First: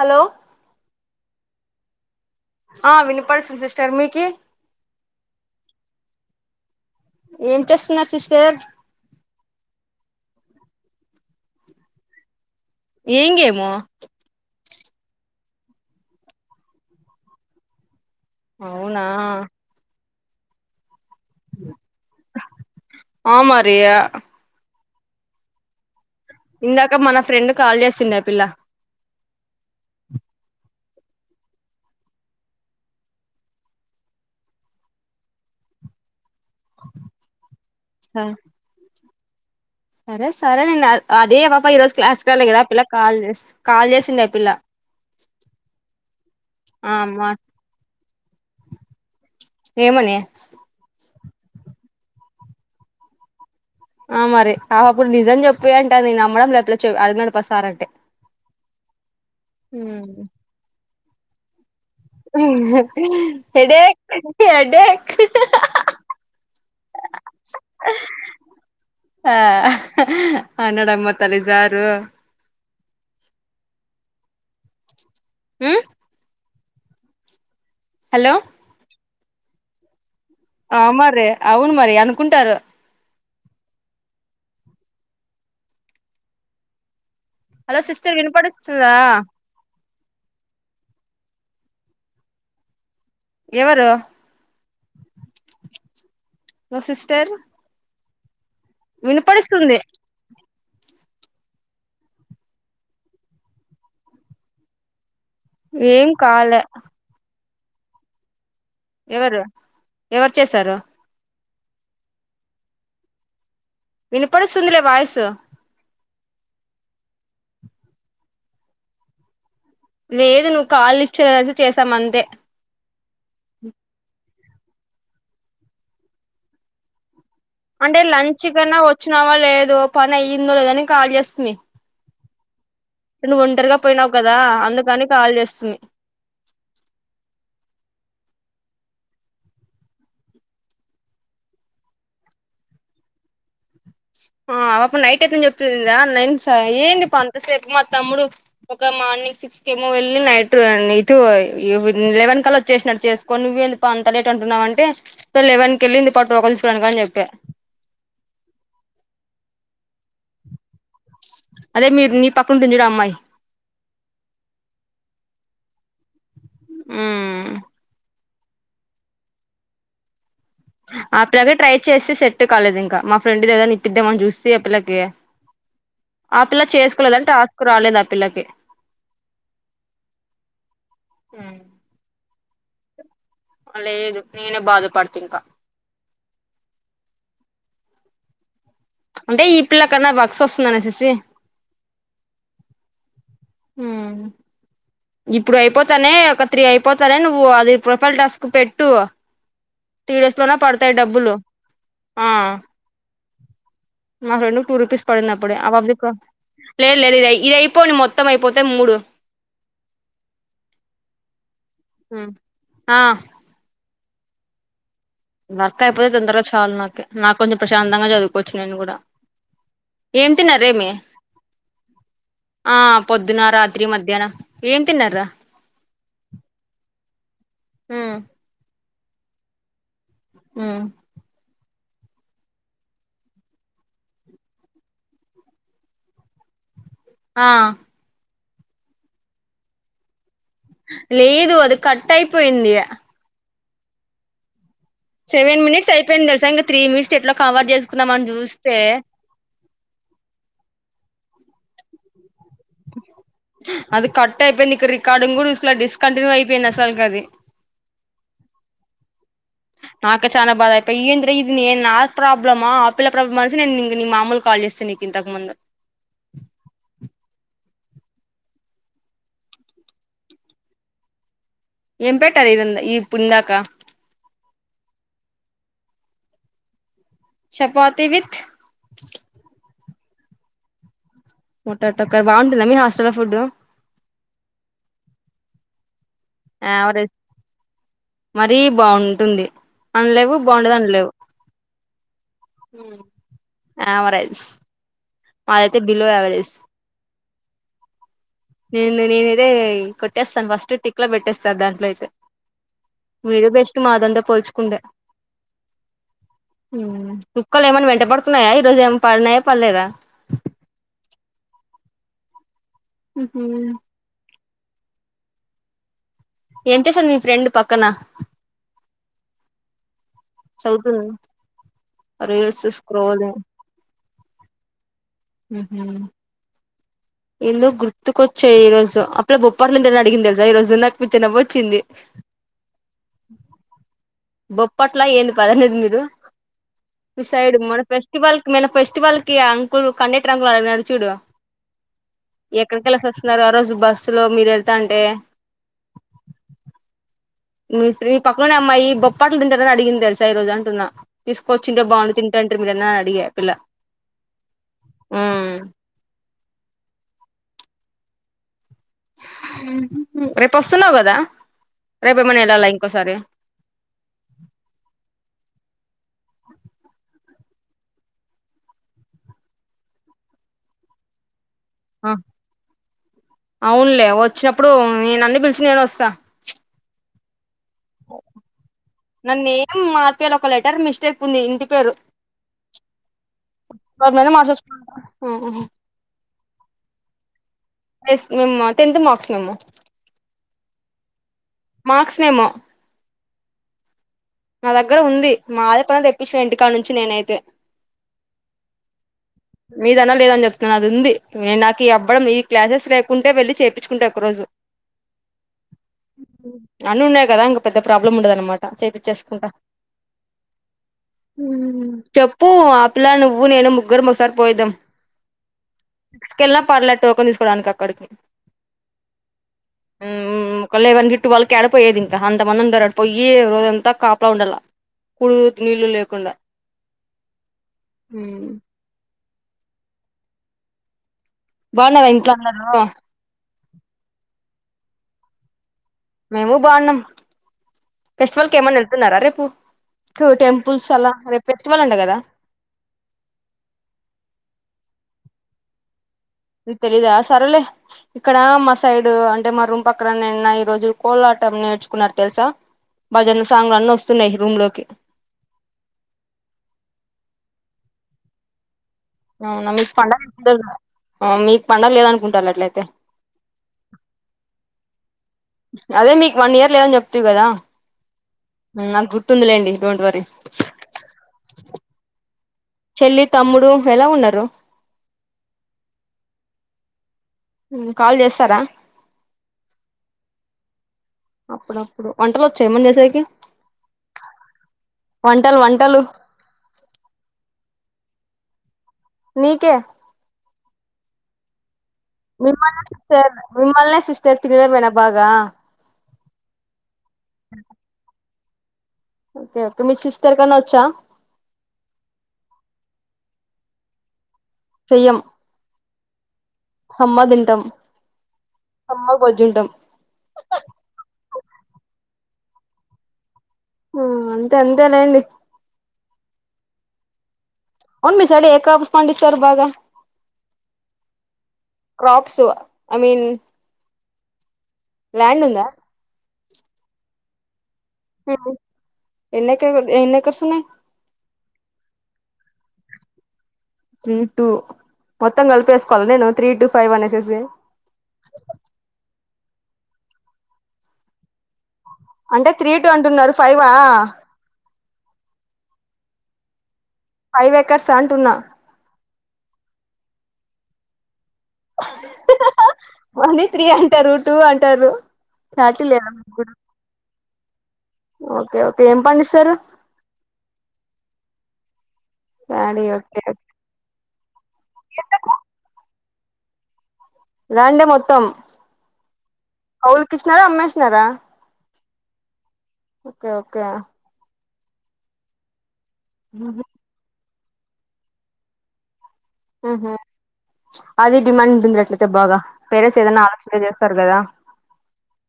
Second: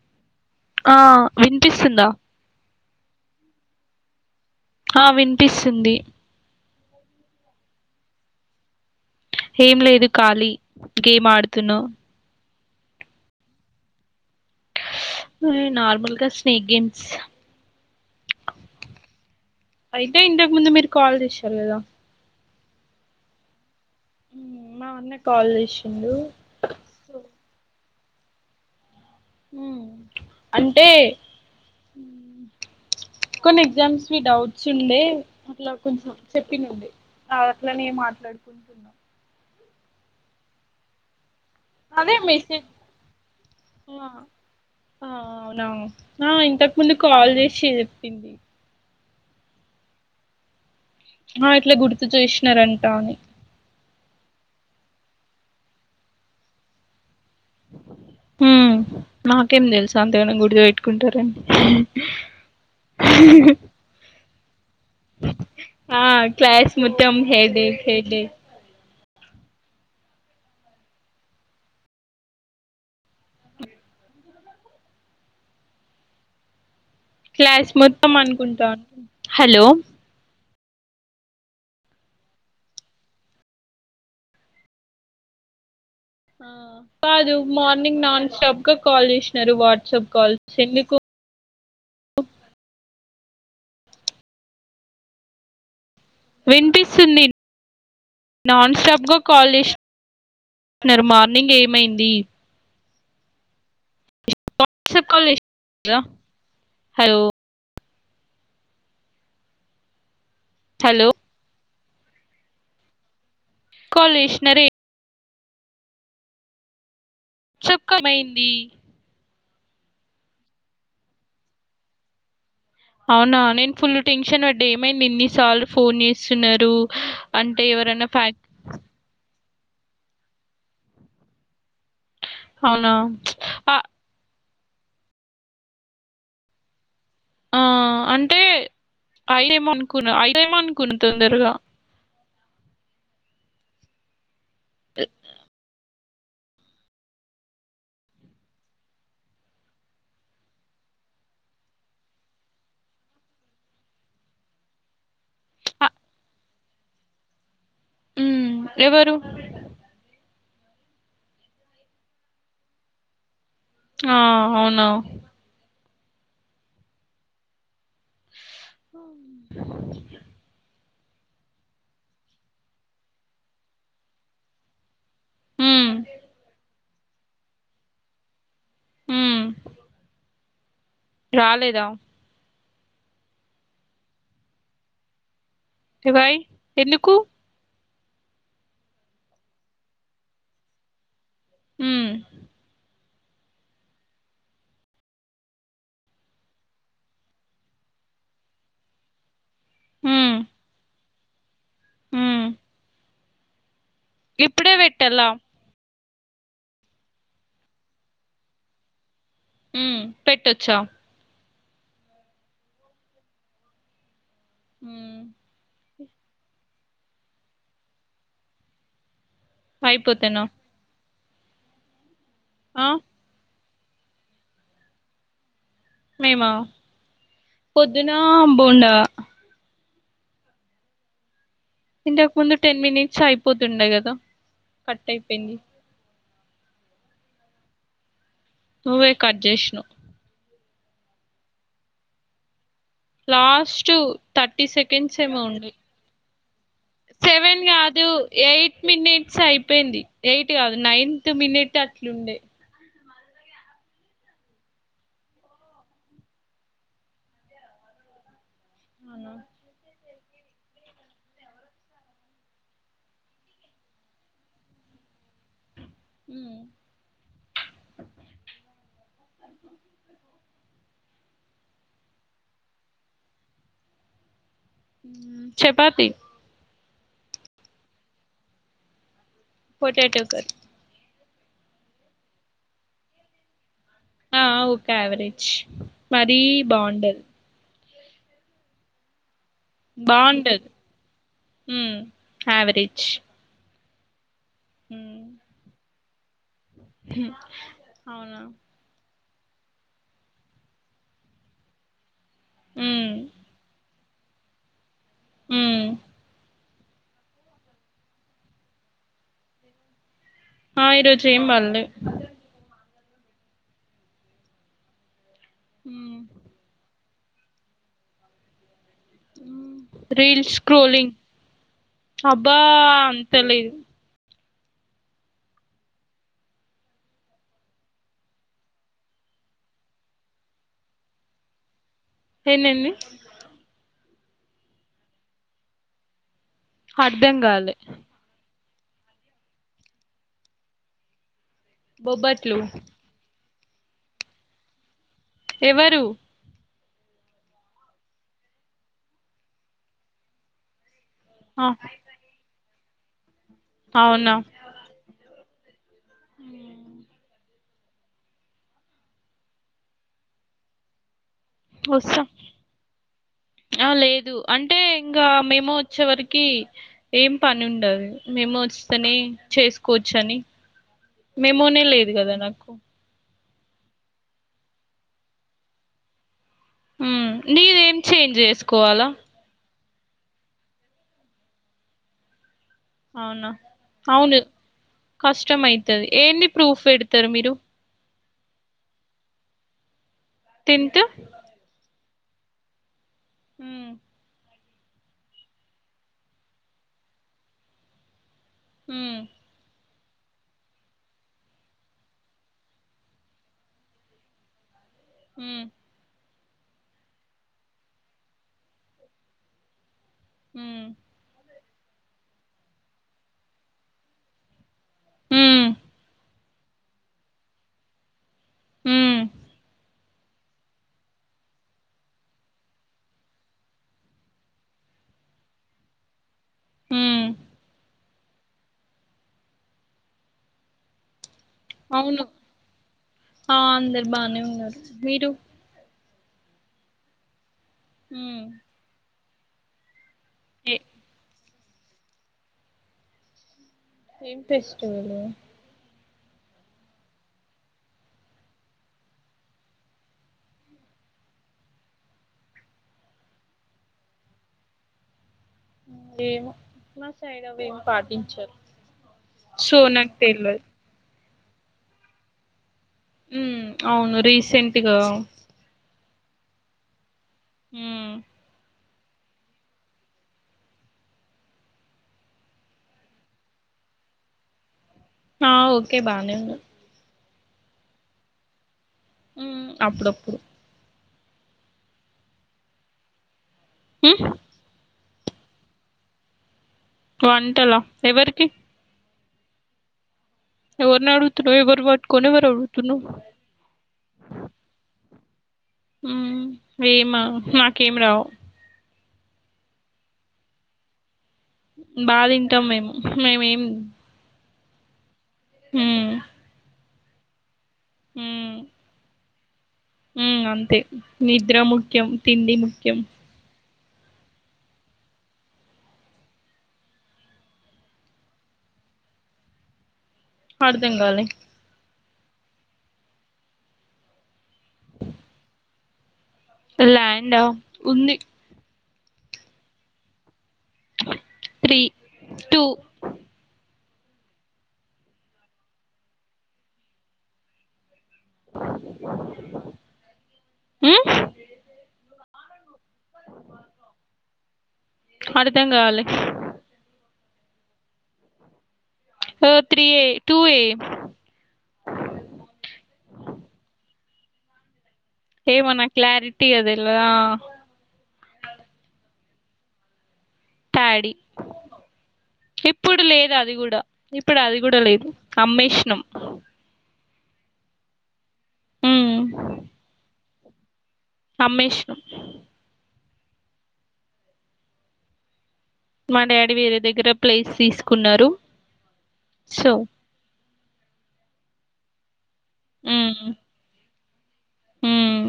Hello ఆ విన్పిస్తుందా ఆ వినిపడు [unintelligible] సిస్టర్ మీకీ ఆ వినిపిస్తుంది ఏం చేస్తున్నారు సిస్టర్ ఏం లేదు ఖాలీ గేమ్ ఆడుతున్నం ఏం గేమో ఎ నార్మల్గా స్నేక్ గేమ్స్ అవునా అయితే ఇంతకు ముందు మీరు కాల్ చేసారు కదా ఆ మ రియా మ్మ్, మా అన్న కాల్ చేసిండు ఇందాక మన ఫ్రెండ్ కాల్ చేసిండే పిల్ల అంటే కొన్ని ఎగ్జామ్స్ కి డౌట్స్ ఉండే అట్లా కొంచెం చెప్పిందండి అ అట్లనేే మాట్లాడుకుంటున్నాం సరే సరే నేన్ల అదే పాప ఈ రోజు అదే క్లాస్ కి రాలే కదా ఆ మెసేజ్ పిల్ల కాల్ చేసి కాల్ చేసిండే ఆ పిల్ల అవునా ఆ ఇంతకు ఆ ముందు అమ్మా కాల్ చేసి చెప్పింది ఏమని ఆ ఇట్లా గుర్తు చేసినరంటా అని ఆ మరి అ అప్పుడు నిజం చెప్పేయి అంటే నేను అమ్మడం లేపట్లా చె పా సార్ అంటే మ్మ్ మాకేం తెలుసు ఉమ్ అంతగనం గుర్తు పే కుంటారండి హెడేక్ హెడేక్ ఆ క్లాస్ మొత్తం హెడేక్ హెడేక్ ఆ ఆనడమ్మ తల్లి సారు మ్ క్లాస్ మొత్తం అనుకుంటారు హలో అ మరి అవును మరి అనుకుంటారు ఆ కాదు hello morning sister non stop గా వినపడిస్తుందా కాల్ చేసినారు వాట్సాప్ కాల్స్ ఎందుకు ఎవరు నువ్వు వినిపిస్తుంది సిస్టర్ నాన్ స్టాప్గా కాల్ చేసి వినపడిస్తుంది నర్ మార్నింగ్ ఏమైంది వాట్సాప్ కాల్ చేసినారా ఏం కాలే హలో ఎవరు ఎవరు చేశారు హలో కాల్ చేసినారు వినపడిస్తుందిలే వాయిసు చుక్కమైంది లేదు నువ్వు కాల్ లిఫ్ట్ చేయలే అయితే చేసాం అంతే అవునా నేను ఫుల్ టెన్షన్ పె ఏమైంది ఇన్ని సార్లు ఫోన్ చేస్తున్నారు అంటే ఎవరైనా ఫ్యా లంచ్ కన్నా వచ్చినావా లే దా పనీ అయ్యిందో లేదో అని కాల్ చేస్తిమి అవునా? నువ్వు అ ఒంటరిగా పోయినావు కదా అందుకని కాల్ చేస్తుంది ఆ అంటే ఐదేమో అనుకున్న ఐదేమో అనుకున్న తొందరగా ఆ అవప్పు నైట్ అయితేం చెప్తుంది నేన్స్ ఆ ఏంది పా అంతసేపు మా తమ్ముడు ఒక మార్నింగ్ సిక్స్ కేమో వెళ్ళి నైట్ నీ తు లెవెన్ కళ్ళ వచ్చేసినాడు చేసుకోని నువ్వు ఏంది పా అంత లేట్ అంటున్నావ్ అంటే ఇ లెవెన్ అ కెళ్ళింది పా టోకెన్లు తీసుకురావడానికి అని చెప్పా ఉమ్ ఎవరు అదే మీరు నీ పక్కన ఉంటుంది చూడు ఆ అమ్మాయి ఆ అవును ఉమ్ [inaudible] అ పిల్లకే ట్రై చేసి సెట్ కాలేదు ఇంకా మా ఫ్రెండ్ దగ్గరన్న ఇప్పిద్దామని చూస్తే ఆ పిల్లకి హ్మ్. ఆ పిల్లా చేసు లదంటే టాస్కు రాలేదు ఆ పిల్లకి ఉమ్ రాలేదా ఆ లేదు నేనే బాధ పడుతా ఇంకా రివైవ్ ఎందుకు అంటే ఈ పిల్ల కన్నా బక్స్ వస్తుందనేసేసి ఉమ్ ఉమ్ ఇప్పుడు అయిపోతానే ఒక త్రీ అయిపోతానే నువ్వు అది ప్రొఫైల్ టాస్క్ పెట్టు త్రీ హ్మ్. డేస్ లోనే పడతాయి డబ్బు డబ్బులు ఆ హ్మ్. మా ఫ్రెండ్ ను ఇప్పుడే టూ రూపీస్ పెట్టాలా? పడింది అప్పుడే లేదు లేదు ఇద ఇది అయిపోనీ మొత్తం అయిపోతే మూడు హ్మ్ పెట్టొచ్చా ఆ హ్మ్. [inaudible] అక్క అయిపోతే తొందరగా చాలు నాక నాకు కొంచెం ప్రశాంతంగా చదువుకోవచ్చు నేను కూడా ఏం అయిపోతేనా? తిన్నారేమి ఆ పొద్దున్న రా రాత్రి మధ్యాహ్నం ఏం తిన్నార మేమా పొద్దున బోండా మ్మ్ ఇంటక ముందు టెన్ మినిట్స్ అయిపోతుండ కదా కట్ అయిపోయింది ఆ నువ్వే కట్ చేష్ణవ్ లేదు అది కట్ అయిపోయింది లాస్టు తట్ సెకండ్స్ ఏమో సెవెన్ ఉండే మినిట్స్ అయిపోయింది తెలుసా ఇంకా త్రీ మినిట్స్ ఎట్లా సెవెన్ కవర్ కాదు చేసుకుందాం అని చూస్తే ఎయిట్ మినిట్స్ అయిపోయింది ఎయిట్ కాదు నైన్త్ మినిట్ అట్లుండే అది కట్ అయిపోయింది ఇకు రికార్డుంగ్ కూడా ఇసలా డిస్కంటిన్యూ అయిపోయింది అసల్కది అవునా నాకే చానా బాధ అయిపోయి ఏంది ఇది నేను నా ప్రాబ్లమ్మా ఆ పిల్ల ప్రాబ్లమ్ అనేసి నేనుంక నీ మామూలు కాల్ చేస్తాను నీకు ఇంతకు ముందు మ్మ్. ఏం పెట్టారు ఇ ఈ పు ఇందాక chapati chapati with potato curry పొటాటోకర్ బాగుంటుందా మీ హాస్టలో ఫుడ్డు ఆ ఓకే అవెరేజ్ మరీ యావరేజ్ బాగుండదు మరీ బాగుంటుంది అనలేవు బాగుండదు అనలేవు మ్మ్ ఆవరేజ్ ఆవరేజ్ మాదైతే బిలో ఎవరెజ్ అే నెంతినేది అదే కొట్టేస్తాను ఫస్ట్ టిక్లో పెట్టేస్తా దాంట్లో అయితే ఉమ్ మీరు బెస్ట్ మాదంత పోల్చుకుండే మ్మ్ కుక్కలు ఏమన్నా వెంట పడుతున్నాయా ఈ రోజు ఏమన్నా పడినాయా పళ్లేదా ఆ ఈ రోజు ఏం పల్లె హు హుమ్ ఉమ్ ఎంత సంది మీ ఫ్రెండ్ పక్కన రీల్స్ చదువుతుంది స్క్రోలింగ్ అబ్బా రీల్స్ స్క్రోల్ అంత లేదు ఉహు ఎందోగుర్తుకొచ్చాయి ఈ రోజు అప్పుడ బొప్పార్ నుంటే అడిగింది తెల్సా ఈ రోజు నాకు పిచ్చ నవ్వొచ్చింది. ఏంద్ ఏంది బొప్పట్లా ఏంది పదనేదె లేదు అర్ధం సైడ్ కాలే మన ఫెస్టివల్ ఏమైన ఫెస్టివల్ కి అంకులు కన్నేటి రంగు అయినాడు చూడు బొబ్బట్లు ఎక్కడ కెల్లేసిసి వస్తున్నారు ఆ రోజు బస్సు లో మీరు వెళ్తాంటే ఎవరు మీ ఫ్రె మీ పక్కననే అమ్మాయి బొప్పాట్లు తింటారని అడిగింది తెలుసా ఈ రోజు అంటున్నా ఆ తీసుకొచ్చి ఉంటే బాగుండు తింటాంట్రీ ఇందన అడిగ [inaudible] అలా ఉమ్ ఉమ్ రేపు వస్తున్నవు కదా రేపు వస్తాం ఏమైనా వెళ్ళాలా ఇంకోసారి ఆ లేదు అంటే ఇంకా మేమోవచ్చే వరకి ఏం పని ఉండదు మేము వస్తేనే చేసుకోవచ్చు అని మేమోనే లేదు కదా నాకు అవునులే వచ్చినప్పుడు నేను అన్ని పిలిచి నేను వస్తా ఉమ్ నీరేం చేంజ్ చేసుకోవాలా మార్కలు ఒక లెటర్ మిస్టేక్ ఉంది ఇంటి పేరు అవునా దాని మీద అవును మార్చచ్చు కష్టమ అవుతుంది ఏంది ప్రూఫ్ పెడతారు మీరు మేమ్మ టెన్త్ మార్క్స్ మేమో తింటు మార్క్స్ మెమో హుమ్ మా దగ్గర ఉంది మాది కొని తెప్పించ ఇంటికాడ నుంచి నేనైతే ఉమ్ మీదైనా లేదని చెప్తున్నాను. అది ఉంది నేను నాకు ఈ అబ్బడం ఈ క్లాసెస్ లేకుంటే వెళ్ళి చేయించుకుంట ఒకరోజు ఉమ్ అన్నీ ఉన్నాయి కదా ఇంక పెద్ద ప్రాబ్లం ఉండదన్నమాట చేపిచ్చేసుకుంటా ఉమ్ ఉమ్ చెప్పు ఆ పిల్లా నువ్వు నేను ముగ్గురు మస్ సరి పోయిదం ఉమ్ స్కెలా పర్లే టోకన్ తీసుకోడానికక్కడికి. హ్మ్ ఉమ్ ఉమ్ ఉమ్, కలేవన్ గ ఇట్టు వాళ్ళకి యాడపోయేది ఇంకా అంతమంది ఉండారడ పోయి రోజంతా కాపలా ఉండాల, కూడు నీళ్ళు లేకుండా. హ్మ్ హుమ్ బాగున్నారా అవును, ఇంట్లో అందరూ ఆ అందరు బానే ఉన్నరు. మీరు మేమూ బాగున్నాం ఉమ్, ఫెస్టివల్ కేమన్నేళ్తున్నారా రేప్? పు స్ ఏ టెంపుల్స్ అలా రెప్ ఫెస్టివల్ అంట గదా? ఏం ఫెస్టివలు? తెలీదా సరలే, ఇక్కడ మా సైడ్ అంటే మా రూమ్ పక్కన నిన్న ఈ రోజు కోలాటం నేర్చుకున్నారు తెలుసా? భజన సాంగు అన్నోస్తున్నాయి రూమ్ లోకి. ఏమో, మా సైడవ్వేం పాటించరు. అవునా సో మీక్ నాకు తెల్వదు పండగిప్పుడేనా? ఆ మీకు పండగ లేదనుకుంటాలే అట్లయితే. ఉమ్ అవును రీసెంట్గ అదే మీకు వన్ ఇయర్ లేదని చెప్ హ్మ్ ఉమ్ నాకు గుర్తుందిలేండి డోంట్ వరీ, చెల్లి తమ్ముడు ఎలా ఉన్నరు? ఆ ఓకే బానే ఉన్నర్ కాల్ చేస్తరా? ఉమ్ అప్పుడుప్పుడు అప్పుడప్పుడు వంటలు వచ్చా ఏమన చేసేకి? హ్మ్ వంటలు వంటలు వంటలా ఎవరికి? నీకే ఎవర్నడుగుతున్నవ్? ఎవర్ పట్ మిమ్మల్నే సిస్టర్ మిమ్మల్నే సిస్టర్, తినడమేనా? బాగా ఉమ్, ఏమా నాకేం రావు. ఓకే ఓకె, మి సిస్టర్ కన్నా వచ్చా? బా తింటాం మేము, మేమేం చెయ్యం హ్మ్ సమ్మగ్ తింటాం హ్మ్ బజుంటం ఉమ్ అంతే, నిద్ర ముఖ్యం తిండి ముఖ్యం. ఆ అంతే అంతే లేండి. అవున్ మీ సైడ్ ఏ క్రాప్స్ పండిస్తరు బాగా? అర్ధం కాలే కప్స్ ఐ మీన్ ల్యాండ్ ఉందా ల్యాండ్ ఉంది ఎన్ని [unintelligible] ఎన్ని ఎకర్స్ ఉన్నాయి త్రీ టూ త్రీ టూ మొత్తం కలిపేసుకోవాల నేను త్రీ టూ ఫైవ్ అనేసేసి ఉ అంటే త్రీ టు అంటున్నారు ఫైవ్ వా అర్ధం కాలే ఫైవ్ ఏకర్స్ ఆ అంటున్నా ఓ త్రీ ఏ టూ ఏ ఓన్లీ త్రీ అంటారు టూ అంటారు ఛార్జీ ఏమనా లేదా మీకు క్లారిటీ కూడా అదలా ఓకే ఓకే ఏం పండిస్తారు ప్యాడీ ప్యాడీ ఇప్పుడు ఓకే లేదు అది కూడా ఇప్పుడు అది కూడా లేదు ఎంతకు అమ్మేష్ినం రంే మొత్తం ఉమ్ కవులు కి ఇస్తు స అ అమ్మేసినం ఓకే ఓకే మా డాడి ఉహు వేరే దగ్గర ప్లేస్ తీసుకున్నారు సో ఊహ్మ్ అది డిమాండ్ డున్డిరే అయితే బాగా పేరెంట్స్ ఏదన్నా ఆలోచిచే చేస్ తరు గదా ఊమ్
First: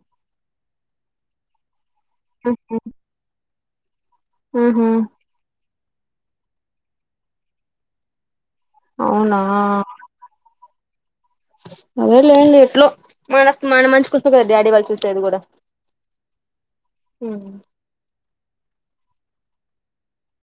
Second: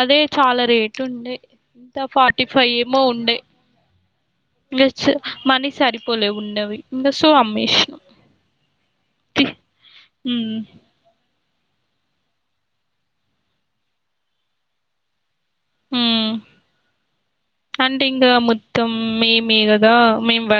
అదే చాలా రేట్ [unintelligible] ఎంత ఫార్టీ ఫైవ్ ఉహు ఏమో ఉండే ఉహు గెచ్ మనీ సరి పోలే ఉన్నవి ఇంగ సో ఆమెసీనం అవునా అదే లేండి ఎట్లో మన మన మంచి కోసమే కదా డాడీ వాళ్ళు చూసేది కూడా ఊమ్ ఉహు అంటే ఇంగ మో త్తం మేమే కదా మేం బర